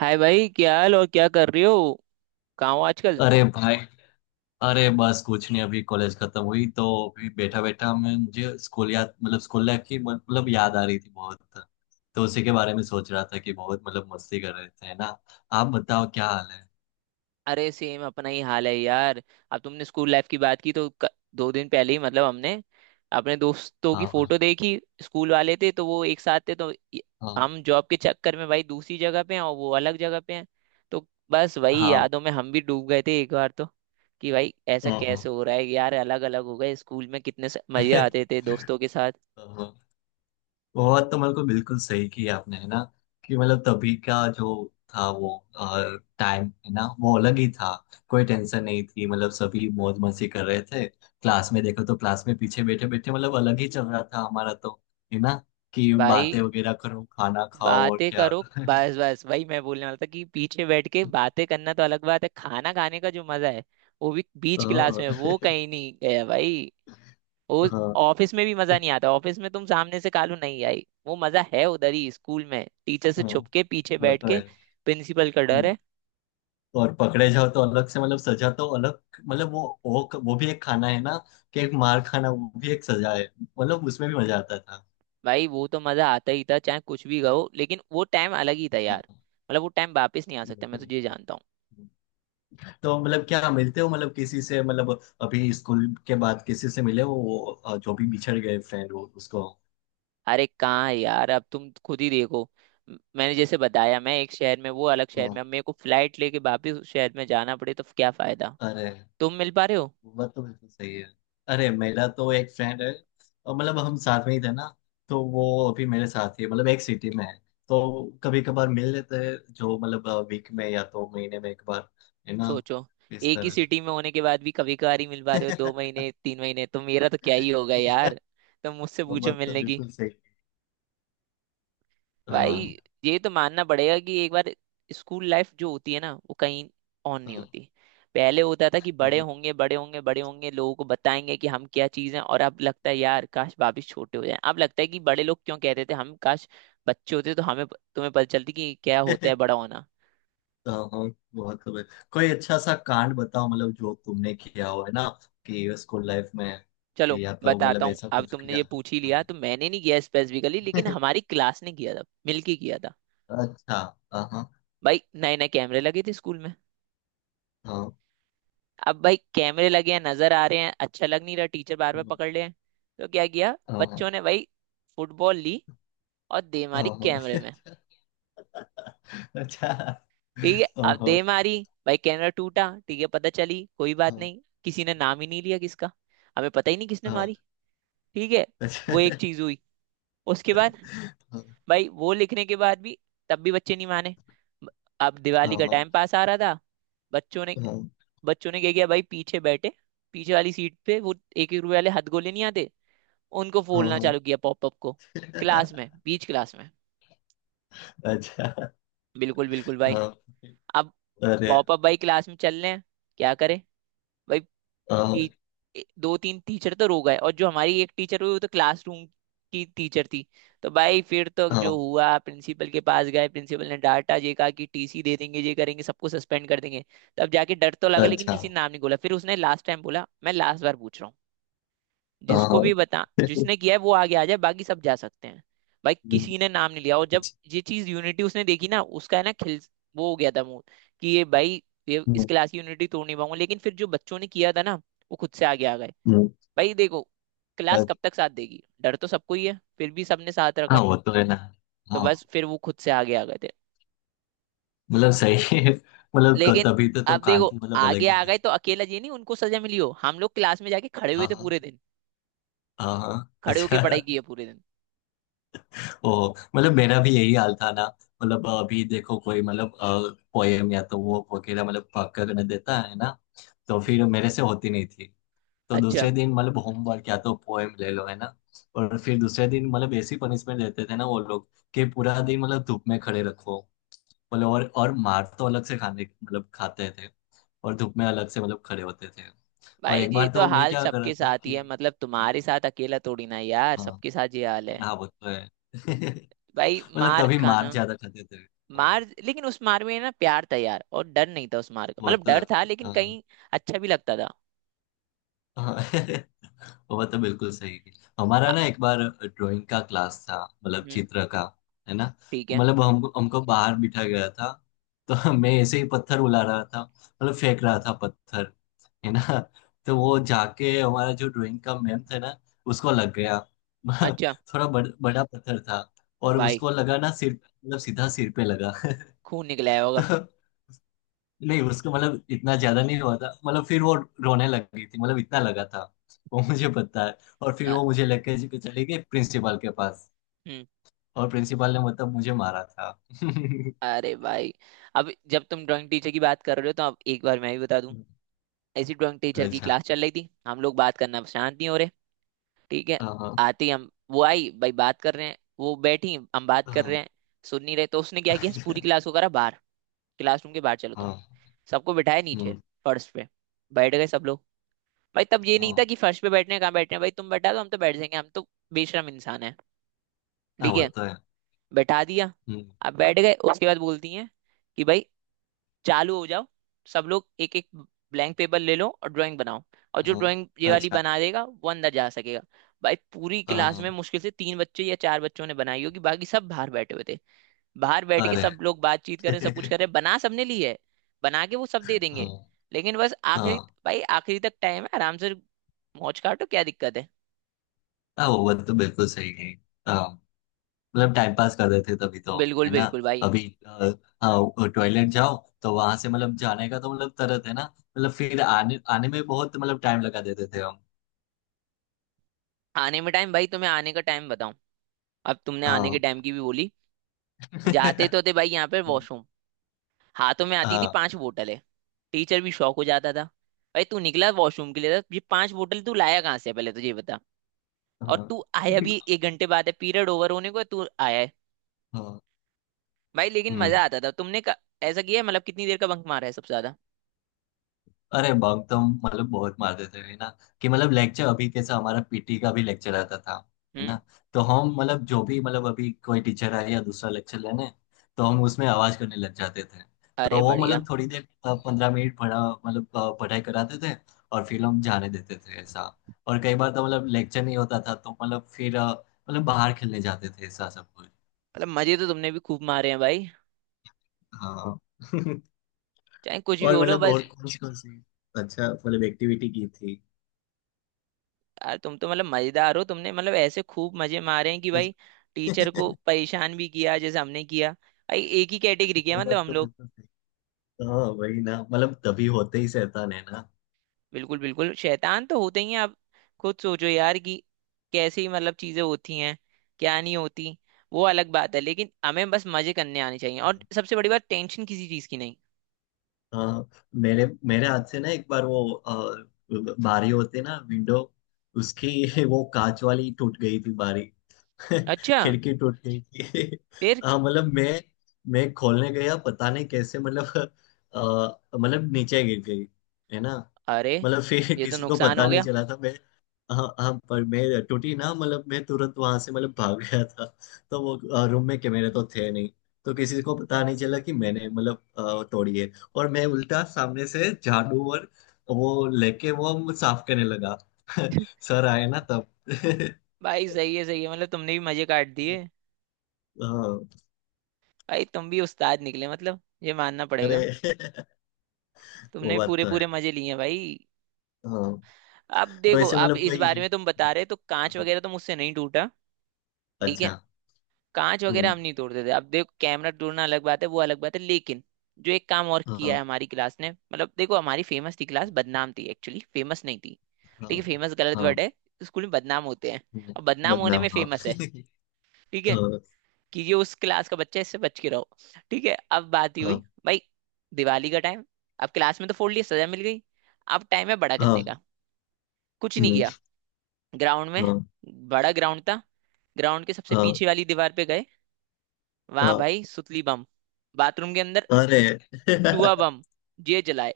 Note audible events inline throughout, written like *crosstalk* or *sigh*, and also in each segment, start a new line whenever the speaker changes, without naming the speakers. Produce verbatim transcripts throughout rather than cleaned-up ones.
हाय भाई, क्या हाल और क्या कर रही हो। कहाँ हो आजकल।
अरे भाई। अरे बस कुछ नहीं, अभी कॉलेज खत्म हुई तो अभी बैठा बैठा मैं मुझे स्कूल याद, मतलब स्कूल लाइफ की मतलब याद आ रही थी बहुत। तो उसी के बारे में सोच रहा था कि बहुत मतलब मस्ती कर रहे थे, है ना। आप बताओ क्या हाल है।
अरे सेम अपना ही हाल है यार। अब तुमने स्कूल लाइफ की बात की तो क- दो दिन पहले ही मतलब हमने अपने दोस्तों की
हाँ हाँ।
फोटो देखी। स्कूल वाले थे तो वो एक साथ थे तो ये-
हाँ
हम जॉब के चक्कर में भाई दूसरी जगह पे हैं और वो अलग जगह पे हैं। तो बस वही
हाँ।
यादों में हम भी डूब गए थे एक बार तो कि भाई ऐसा
हाँ, हाँ।
कैसे हो रहा है यार, अलग अलग हो गए। स्कूल में कितने स- मजे
*laughs*
आते थे दोस्तों के साथ।
हाँ, हाँ। बहुत तो मतलब बिल्कुल सही किया आपने, है ना। कि मतलब तभी का जो था वो टाइम, है ना, वो अलग ही था। कोई टेंशन नहीं थी, मतलब सभी मौज मस्ती कर रहे थे, क्लास में देखो तो क्लास में पीछे बैठे बैठे मतलब अलग ही चल रहा था हमारा तो। है ना। कि
भाई
बातें वगैरह करो, खाना खाओ और
बातें
क्या।
करो,
*laughs*
बस बस वही मैं बोलने वाला था कि पीछे बैठ के बातें करना तो अलग बात है, खाना खाने का जो मजा है वो भी बीच क्लास
हाँ।
में, वो
*laughs*
कहीं नहीं गया भाई। वो
हाँ
ऑफिस में भी मजा नहीं आता। ऑफिस में तुम सामने से कालू नहीं आई, वो मजा है उधर ही, स्कूल में टीचर से
हाँ,
छुप के पीछे
वो
बैठ
तो है।
के। प्रिंसिपल का डर
हम्म।
है।
और पकड़े जाओ तो अलग से मतलब सजा तो अलग। मतलब वो वो वो भी एक खाना है ना, कि एक मार खाना वो भी एक सजा है। मतलब उसमें भी मजा आता था।
भाई वो तो मजा आता ही था चाहे कुछ भी गाओ, लेकिन वो टाइम अलग ही था यार।
हाँ,
मतलब वो टाइम वापस नहीं आ
वो
सकता,
तो
मैं तो ये
बिल्कुल।
जानता हूँ।
तो मतलब क्या, मिलते हो मतलब किसी से, मतलब अभी स्कूल के बाद किसी से मिले हो वो अ, जो भी बिछड़ गए फ्रेंड हो उसको।
अरे कहाँ है यार, अब तुम खुद ही देखो। म- मैंने जैसे बताया, मैं एक शहर में, वो अलग शहर
हाँ,
में। अब मेरे को फ्लाइट लेके वापिस उस शहर में जाना पड़े तो क्या फायदा।
अरे
तुम मिल पा रहे हो।
वो तो बिल्कुल सही है। अरे मेरा तो एक फ्रेंड है और मतलब हम साथ में ही थे ना, तो वो अभी मेरे साथ ही है, मतलब एक सिटी में है। तो कभी कभार मिल लेते हैं, जो मतलब वीक में या तो महीने में एक बार, है ना,
सोचो,
इस
एक ही
तरह
सिटी
से।
में होने के बाद भी कभी कभार ही मिल पा रहे हो दो महीने तीन महीने, तो मेरा तो क्या ही होगा
*laughs*
यार। तुम मुझसे
वो
पूछो
बात तो
मिलने की।
बिल्कुल सही। हाँ
भाई ये तो मानना पड़ेगा कि एक बार स्कूल लाइफ जो होती है ना, वो कहीं ऑन नहीं
हाँ।
होती। पहले होता था कि
वो
बड़े
बात-
होंगे बड़े होंगे बड़े होंगे, लोगों को बताएंगे कि हम क्या चीज़ हैं, और अब लगता है यार काश वापिस छोटे हो जाएं। अब लगता है कि बड़े लोग क्यों कहते थे, हम काश बच्चे होते तो हमें तुम्हें पता चलती कि क्या होता है बड़ा
*laughs*
होना।
हाँ हाँ, बहुत खबर। कोई अच्छा सा कांड बताओ, मतलब जो तुमने किया हो, है ना। कि स्कूल लाइफ में
चलो
या तो मतलब
बताता हूँ,
ऐसा
अब
कुछ
तुमने
किया
ये
हो।
पूछ ही लिया
हाँ।
तो। मैंने नहीं किया स्पेसिफिकली, लेकिन हमारी
*laughs*
क्लास ने किया था, मिलके किया था।
अच्छा। हाँ हाँ।
भाई नए नए कैमरे लगे थे स्कूल में।
हाँ
अब भाई कैमरे लगे हैं, नजर आ रहे हैं, अच्छा लग नहीं रहा, टीचर बार बार पकड़ रहे हैं। तो क्या किया
हाँ।
बच्चों
हाँ
ने भाई, फुटबॉल ली और दे मारी
हाँ।
कैमरे में।
*laughs* अच्छा
ठीक है,
हाँ
अब
हाँ।
दे मारी। भाई कैमरा टूटा, ठीक है, पता चली, कोई बात
हाँ
नहीं, किसी ने नाम ही नहीं लिया किसका। हमें पता ही नहीं किसने
हाँ,
मारी। ठीक है,
अच्छा।
वो एक चीज हुई। उसके बाद
हाँ
भाई, वो लिखने के बाद भी तब भी बच्चे नहीं माने। ब- अब दिवाली का
हाँ
टाइम पास आ रहा था। बच्चों ने
हाँ
बच्चों ने क्या किया भाई, पीछे बैठे, पीछे वाली सीट पे, वो एक एक रुपए वाले हथगोले नहीं आते, उनको
हाँ,
फूलना
हाँ,
चालू किया, पॉपअप को, क्लास में, बीच क्लास में।
अच्छा।
बिल्कुल बिल्कुल भाई।
हाँ।
अब
अरे।
पॉपअप भाई क्लास में चल रहे हैं, क्या करे भाई।
हाँ
टी, ए- दो तीन टीचर तो रो गए, और जो हमारी एक टीचर हुई वो तो क्लासरूम की टीचर थी। तो भाई फिर तो जो
हाँ।
हुआ, प्रिंसिपल के पास गए, प्रिंसिपल ने डांटा, ये कहा कि टीसी दे देंगे, ये करेंगे, सबको सस्पेंड कर देंगे। तब जाके डर तो लगा, लेकिन
अच्छा।
किसी ने नाम नहीं बोला। फिर उसने लास्ट टाइम बोला, मैं लास्ट बार पूछ रहा हूँ, जिसको
हाँ।
भी बता, जिसने किया है वो आगे आ जाए, बाकी सब जा सकते हैं। भाई
हम्म,
किसी ने नाम नहीं लिया, और जब
अच्छा।
ये चीज यूनिटी उसने देखी ना, उसका है ना खिल वो हो गया था मुंह, कि ये भाई ये इस
हम्म।
क्लास की यूनिटी तोड़ नहीं पाऊंगा। लेकिन फिर जो बच्चों ने किया था ना, वो खुद से आगे आ गए।
हम्म,
भाई देखो, क्लास कब
अच्छा।
तक साथ देगी, डर तो सबको ही है, फिर भी सबने साथ
हाँ,
रखा।
वो तो है ना।
तो बस
हाँ।
फिर वो खुद से आगे आ गए थे।
*laughs* मतलब सही है। मतलब क-
लेकिन
तभी तो तो
अब देखो,
कांति मतलब अलग
आगे
ही
आ गए
थे।
तो अकेला ये नहीं उनको सजा मिली हो, हम लोग क्लास में जाके खड़े हुए
हाँ
थे
हाँ।
पूरे दिन।
हाँ हाँ,
खड़े होके पढ़ाई
अच्छा।
की है पूरे दिन।
ओ मतलब मेरा भी यही हाल था ना। मतलब अभी देखो कोई मतलब पोएम या तो वो वगैरह मतलब पक करने देता है ना, तो फिर
हम्म।
मेरे से होती नहीं थी। तो
अच्छा।
दूसरे दिन मतलब होमवर्क या तो पोएम ले लो, है ना। और फिर दूसरे दिन मतलब ऐसी पनिशमेंट देते थे ना वो लोग, कि पूरा दिन मतलब धूप में खड़े रखो। मतलब और और मार तो अलग से खाने मतलब खाते थे, और धूप में अलग से मतलब खड़े होते थे। और
भाई
एक
ये
बार
तो
तो मैं
हाल
क्या कर रहा
सबके
था
साथ
कि
ही है, मतलब
हाँ।
तुम्हारे साथ अकेला थोड़ी ना यार,
हाँ।
सबके साथ ये हाल है।
हाँ, वो तो है। *laughs* मतलब
भाई मार
तभी मार
खाना,
ज्यादा खाते थे, हाँ।
मार लेकिन उस मार में ना प्यार था यार, और डर नहीं था उस मार का,
वो
मतलब
तो है।
डर था लेकिन
हाँ,
कहीं अच्छा भी लगता था।
हाँ। *laughs* वो तो बिल्कुल सही है। हमारा
अ,
ना एक बार ड्राइंग का क्लास था, मतलब
हम्म।
चित्र का, है ना।
ठीक है।
मतलब हमको हमको बाहर बिठा गया था। तो मैं ऐसे ही पत्थर उला रहा था, मतलब फेंक रहा था पत्थर, है ना। *laughs* तो वो जाके हमारा जो ड्राइंग का मैम था ना उसको लग गया। *laughs*
अच्छा।
थोड़ा बड़, बड़ा पत्थर था, और
भाई
उसको लगा ना सिर, मतलब सीधा सिर पे लगा।
खून निकला है
*laughs*
होगा।
तो नहीं उसको मतलब इतना ज्यादा नहीं हुआ था, मतलब फिर वो रोने लग गई थी, मतलब इतना लगा था वो मुझे पता है। और
अ,
फिर वो मुझे लेके जी- चली गई प्रिंसिपल के पास,
हम्म।
और प्रिंसिपल ने मतलब मुझे मारा था। *laughs*
अरे भाई, अब जब तुम ड्राइंग टीचर की बात कर रहे हो तो अब एक बार मैं भी बता दूं। ऐसी ड्राइंग टीचर की
अच्छा।
क्लास चल रही थी, हम लोग बात करना शांत नहीं हो रहे। ठीक है।
हाँ हाँ।
आते ही हम वो आई भाई, बात कर रहे हैं, वो बैठी, हम बात कर रहे
हाँ।
हैं, सुन नहीं रहे, तो उसने क्या किया, पूरी क्लास
*laughs*
को करा बाहर, क्लासरूम के बाहर, चलो तुम।
हाँ,
सबको बिठाया नीचे,
हम्म,
फर्श पे। बैठ गए सब लोग। भाई तब ये नहीं
हाँ
था कि फर्श पे बैठने हैं, कहाँ बैठने हैं, भाई तुम बैठा दो हम तो बैठ जाएंगे, हम तो बेशरम इंसान है।
हाँ
ठीक
वो
है,
तो है।
बैठा दिया।
हम्म,
अब बैठ गए, उसके बाद बोलती हैं कि भाई चालू हो जाओ, सब लोग एक एक ब्लैंक पेपर ले लो और ड्राइंग बनाओ, और जो
हाँ।
ड्राइंग ये वाली
अच्छा।
बना देगा वो अंदर जा सकेगा। भाई पूरी
हाँ
क्लास में
हाँ।
मुश्किल से तीन बच्चे या चार बच्चों ने बनाई होगी, बाकी सब बाहर बैठे हुए थे। बाहर बैठ के
अरे।
सब
*laughs*
लोग बातचीत कर रहे हैं, सब कुछ कर रहे हैं, बना सबने ली है, बना के वो सब दे
हाँ
देंगे, लेकिन बस आखिरी।
हाँ।
भाई आखिरी तक टाइम है, आराम से मौज काटो, क्या दिक्कत है।
हाँ, वो बात तो बिल्कुल सही है। हाँ, मतलब टाइम पास कर रहे थे तभी तो।
बिल्कुल
है ना।
बिल्कुल भाई।
अभी अ, हाँ टॉयलेट जाओ तो वहां से मतलब जाने का तो मतलब तरत है ना। मतलब फिर आने आने में बहुत मतलब टाइम लगा देते थे हम।
आने में टाइम, भाई तुम्हें आने का टाइम बताऊं, अब तुमने आने के
हाँ।
टाइम की भी बोली। जाते तो थे भाई यहाँ पे
*laughs* हाँ
वॉशरूम, हाथों में आती थी
हाँ।
पांच बोतलें। टीचर भी शौक हो जाता था, भाई तू निकला वॉशरूम के लिए था, ये पांच बोतल तू लाया कहाँ से है, पहले तो ये बता। और
हाँ
तू आया भी एक घंटे बाद है, पीरियड ओवर होने को है, तू आया है।
हाँ,
भाई लेकिन
हम्म।
मजा आता था। तुमने क- ऐसा किया है, मतलब कितनी देर का बंक मारा है सबसे ज्यादा।
अरे बग तो मतलब बहुत मारते थे, है ना। कि मतलब लेक्चर अभी कैसा हमारा पीटी का भी लेक्चर आता था, है
हम्म।
ना। तो हम मतलब जो भी मतलब अभी कोई टीचर आए या दूसरा लेक्चर लेने, तो हम उसमें आवाज करने लग जाते थे।
अरे
तो वो
बढ़िया।
मतलब थोड़ी देर पंद्रह मिनट पढ़ा मतलब अ, पढ़ाई कराते थे, और फिर हम जाने देते थे ऐसा। और कई बार तो मतलब लेक्चर नहीं होता था तो मतलब फिर अ, मतलब बाहर खेलने जाते थे ऐसा सब कुछ।
मतलब मजे तो तुमने भी खूब मारे हैं भाई,
हाँ। *laughs*
चाहे कुछ भी
और
बोलो
मतलब और
बस।
*laughs* कौन सी कौन सी अच्छा मतलब एक्टिविटी की थी।
यार तुम तो मतलब मजेदार हो, तुमने मतलब ऐसे खूब मजे मारे हैं कि भाई टीचर को
*laughs*
परेशान भी किया जैसे हमने किया। भाई एक ही कैटेगरी किया
वो
मतलब
बात
हम
तो
लोग।
बिल्कुल सही। हाँ वही ना मतलब तभी होते ही शैतान, है ना।
बिल्कुल बिल्कुल शैतान तो होते ही हैं आप। खुद सोचो यार कि कैसी मतलब चीजें होती हैं, क्या नहीं होती, वो अलग बात है, लेकिन हमें बस मजे करने आने चाहिए और सबसे बड़ी बात टेंशन किसी चीज की नहीं।
हाँ। मेरे मेरे हाथ से ना एक बार वो अ, बारी होती ना विंडो उसकी *laughs* वो कांच वाली टूट गई थी बारी। *laughs*
अच्छा।
खिड़की टूट गई थी।
फिर।
*laughs* हाँ मतलब मैं मैं खोलने गया पता नहीं कैसे मतलब अ, मतलब नीचे गिर गई, है ना।
अरे
मतलब फिर *laughs*
ये तो
किसी को
नुकसान
पता
हो
नहीं
गया।
चला था मैं। हाँ हाँ पर मैं टूटी ना मतलब मैं तुरंत वहां से मतलब भाग गया था। तो वो रूम में कैमरे तो थे नहीं, तो किसी को पता नहीं चला कि मैंने मतलब अ, तोड़ी है। और मैं उल्टा सामने से झाड़ू और वो लेके वो साफ करने लगा। *laughs* सर आए ना तब।
*laughs* भाई सही है
*laughs*
सही है, मतलब तुमने भी मजे काट दिए।
हाँ।
भाई तुम भी उस्ताद निकले, मतलब ये मानना
अरे।
पड़ेगा।
*laughs* वो
तुमने भी
बात
पूरे
तो
पूरे
है।
मजे लिए हैं भाई।
हाँ।
अब
तो
देखो,
ऐसे
अब
मतलब
इस
कोई,
बारे में तुम बता रहे हो, तो कांच
हाँ,
वगैरह तो मुझसे नहीं टूटा। ठीक है,
अच्छा।
कांच वगैरह
हम्म,
हम नहीं तोड़ते थे। अब देखो, कैमरा तोड़ना अलग बात है, वो अलग बात है, लेकिन जो एक काम और किया
हाँ
है हमारी क्लास ने, मतलब देखो हमारी फेमस थी क्लास, बदनाम थी एक्चुअली, फेमस नहीं थी। ठीक
हाँ
है, फेमस गलत
हाँ।
वर्ड है, स्कूल में बदनाम होते हैं,
हम्म,
और बदनाम होने
बदनाम
में
हाँ।
फेमस है। ठीक
*laughs*
है,
हाँ
कि ये उस क्लास का बच्चा है, इससे बच के रहो। ठीक है, अब बात ही हुई
हाँ
भाई, दिवाली का टाइम। अब क्लास में तो फोड़ लिया, सजा मिल गई, अब टाइम है बड़ा करने
हाँ।
का। कुछ नहीं
हम्म,
किया, ग्राउंड में,
हाँ
बड़ा ग्राउंड था, ग्राउंड के सबसे
हाँ
पीछे वाली दीवार पे गए, वहां
हाँ।
भाई सुतली बम, बाथरूम के अंदर
अरे। *laughs*
चूहा बम, ये जलाए।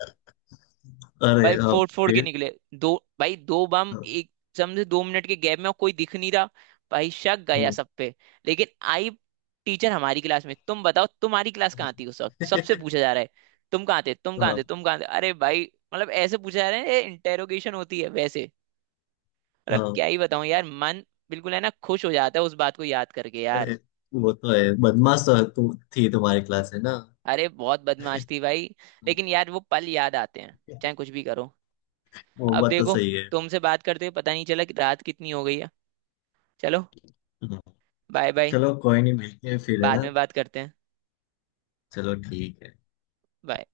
अरे
भाई
हाँ।
फोड़ फोड़ के
फिर
निकले। दो, भाई दो बम
हाँ।
एक, समझे दो मिनट के गैप में, और कोई दिख नहीं रहा। भाई शक गया
हम्म,
सब पे। लेकिन आई टीचर हमारी क्लास में, तुम बताओ तुम्हारी क्लास कहाँ
हाँ।
थी उस वक्त, सबसे
*laughs*
पूछा जा रहा है, तुम कहाँ थे तुम कहाँ
हाँ
थे तुम कहाँ थे। अरे भाई, मतलब ऐसे पूछा जा रहा है, इंटेरोगेशन होती है वैसे। मतलब
हाँ,
क्या ही बताऊं यार, मन बिल्कुल है ना खुश हो जाता है उस बात को याद करके यार।
अरे वो तो है, बदमाश तो तू थी तुम्हारी क्लास है ना।
अरे बहुत बदमाश थी भाई। लेकिन
*laughs*
यार वो पल याद आते हैं चाहे कुछ भी करो।
वो
अब
बात तो
देखो,
सही है।
तुमसे बात करते हुए पता नहीं चला कि रात कितनी हो गई है। चलो,
हाँ,
बाय बाय।
चलो कोई नहीं मिलते हैं फिर है
बाद
ना।
में बात करते हैं।
चलो ठीक है।
Bye.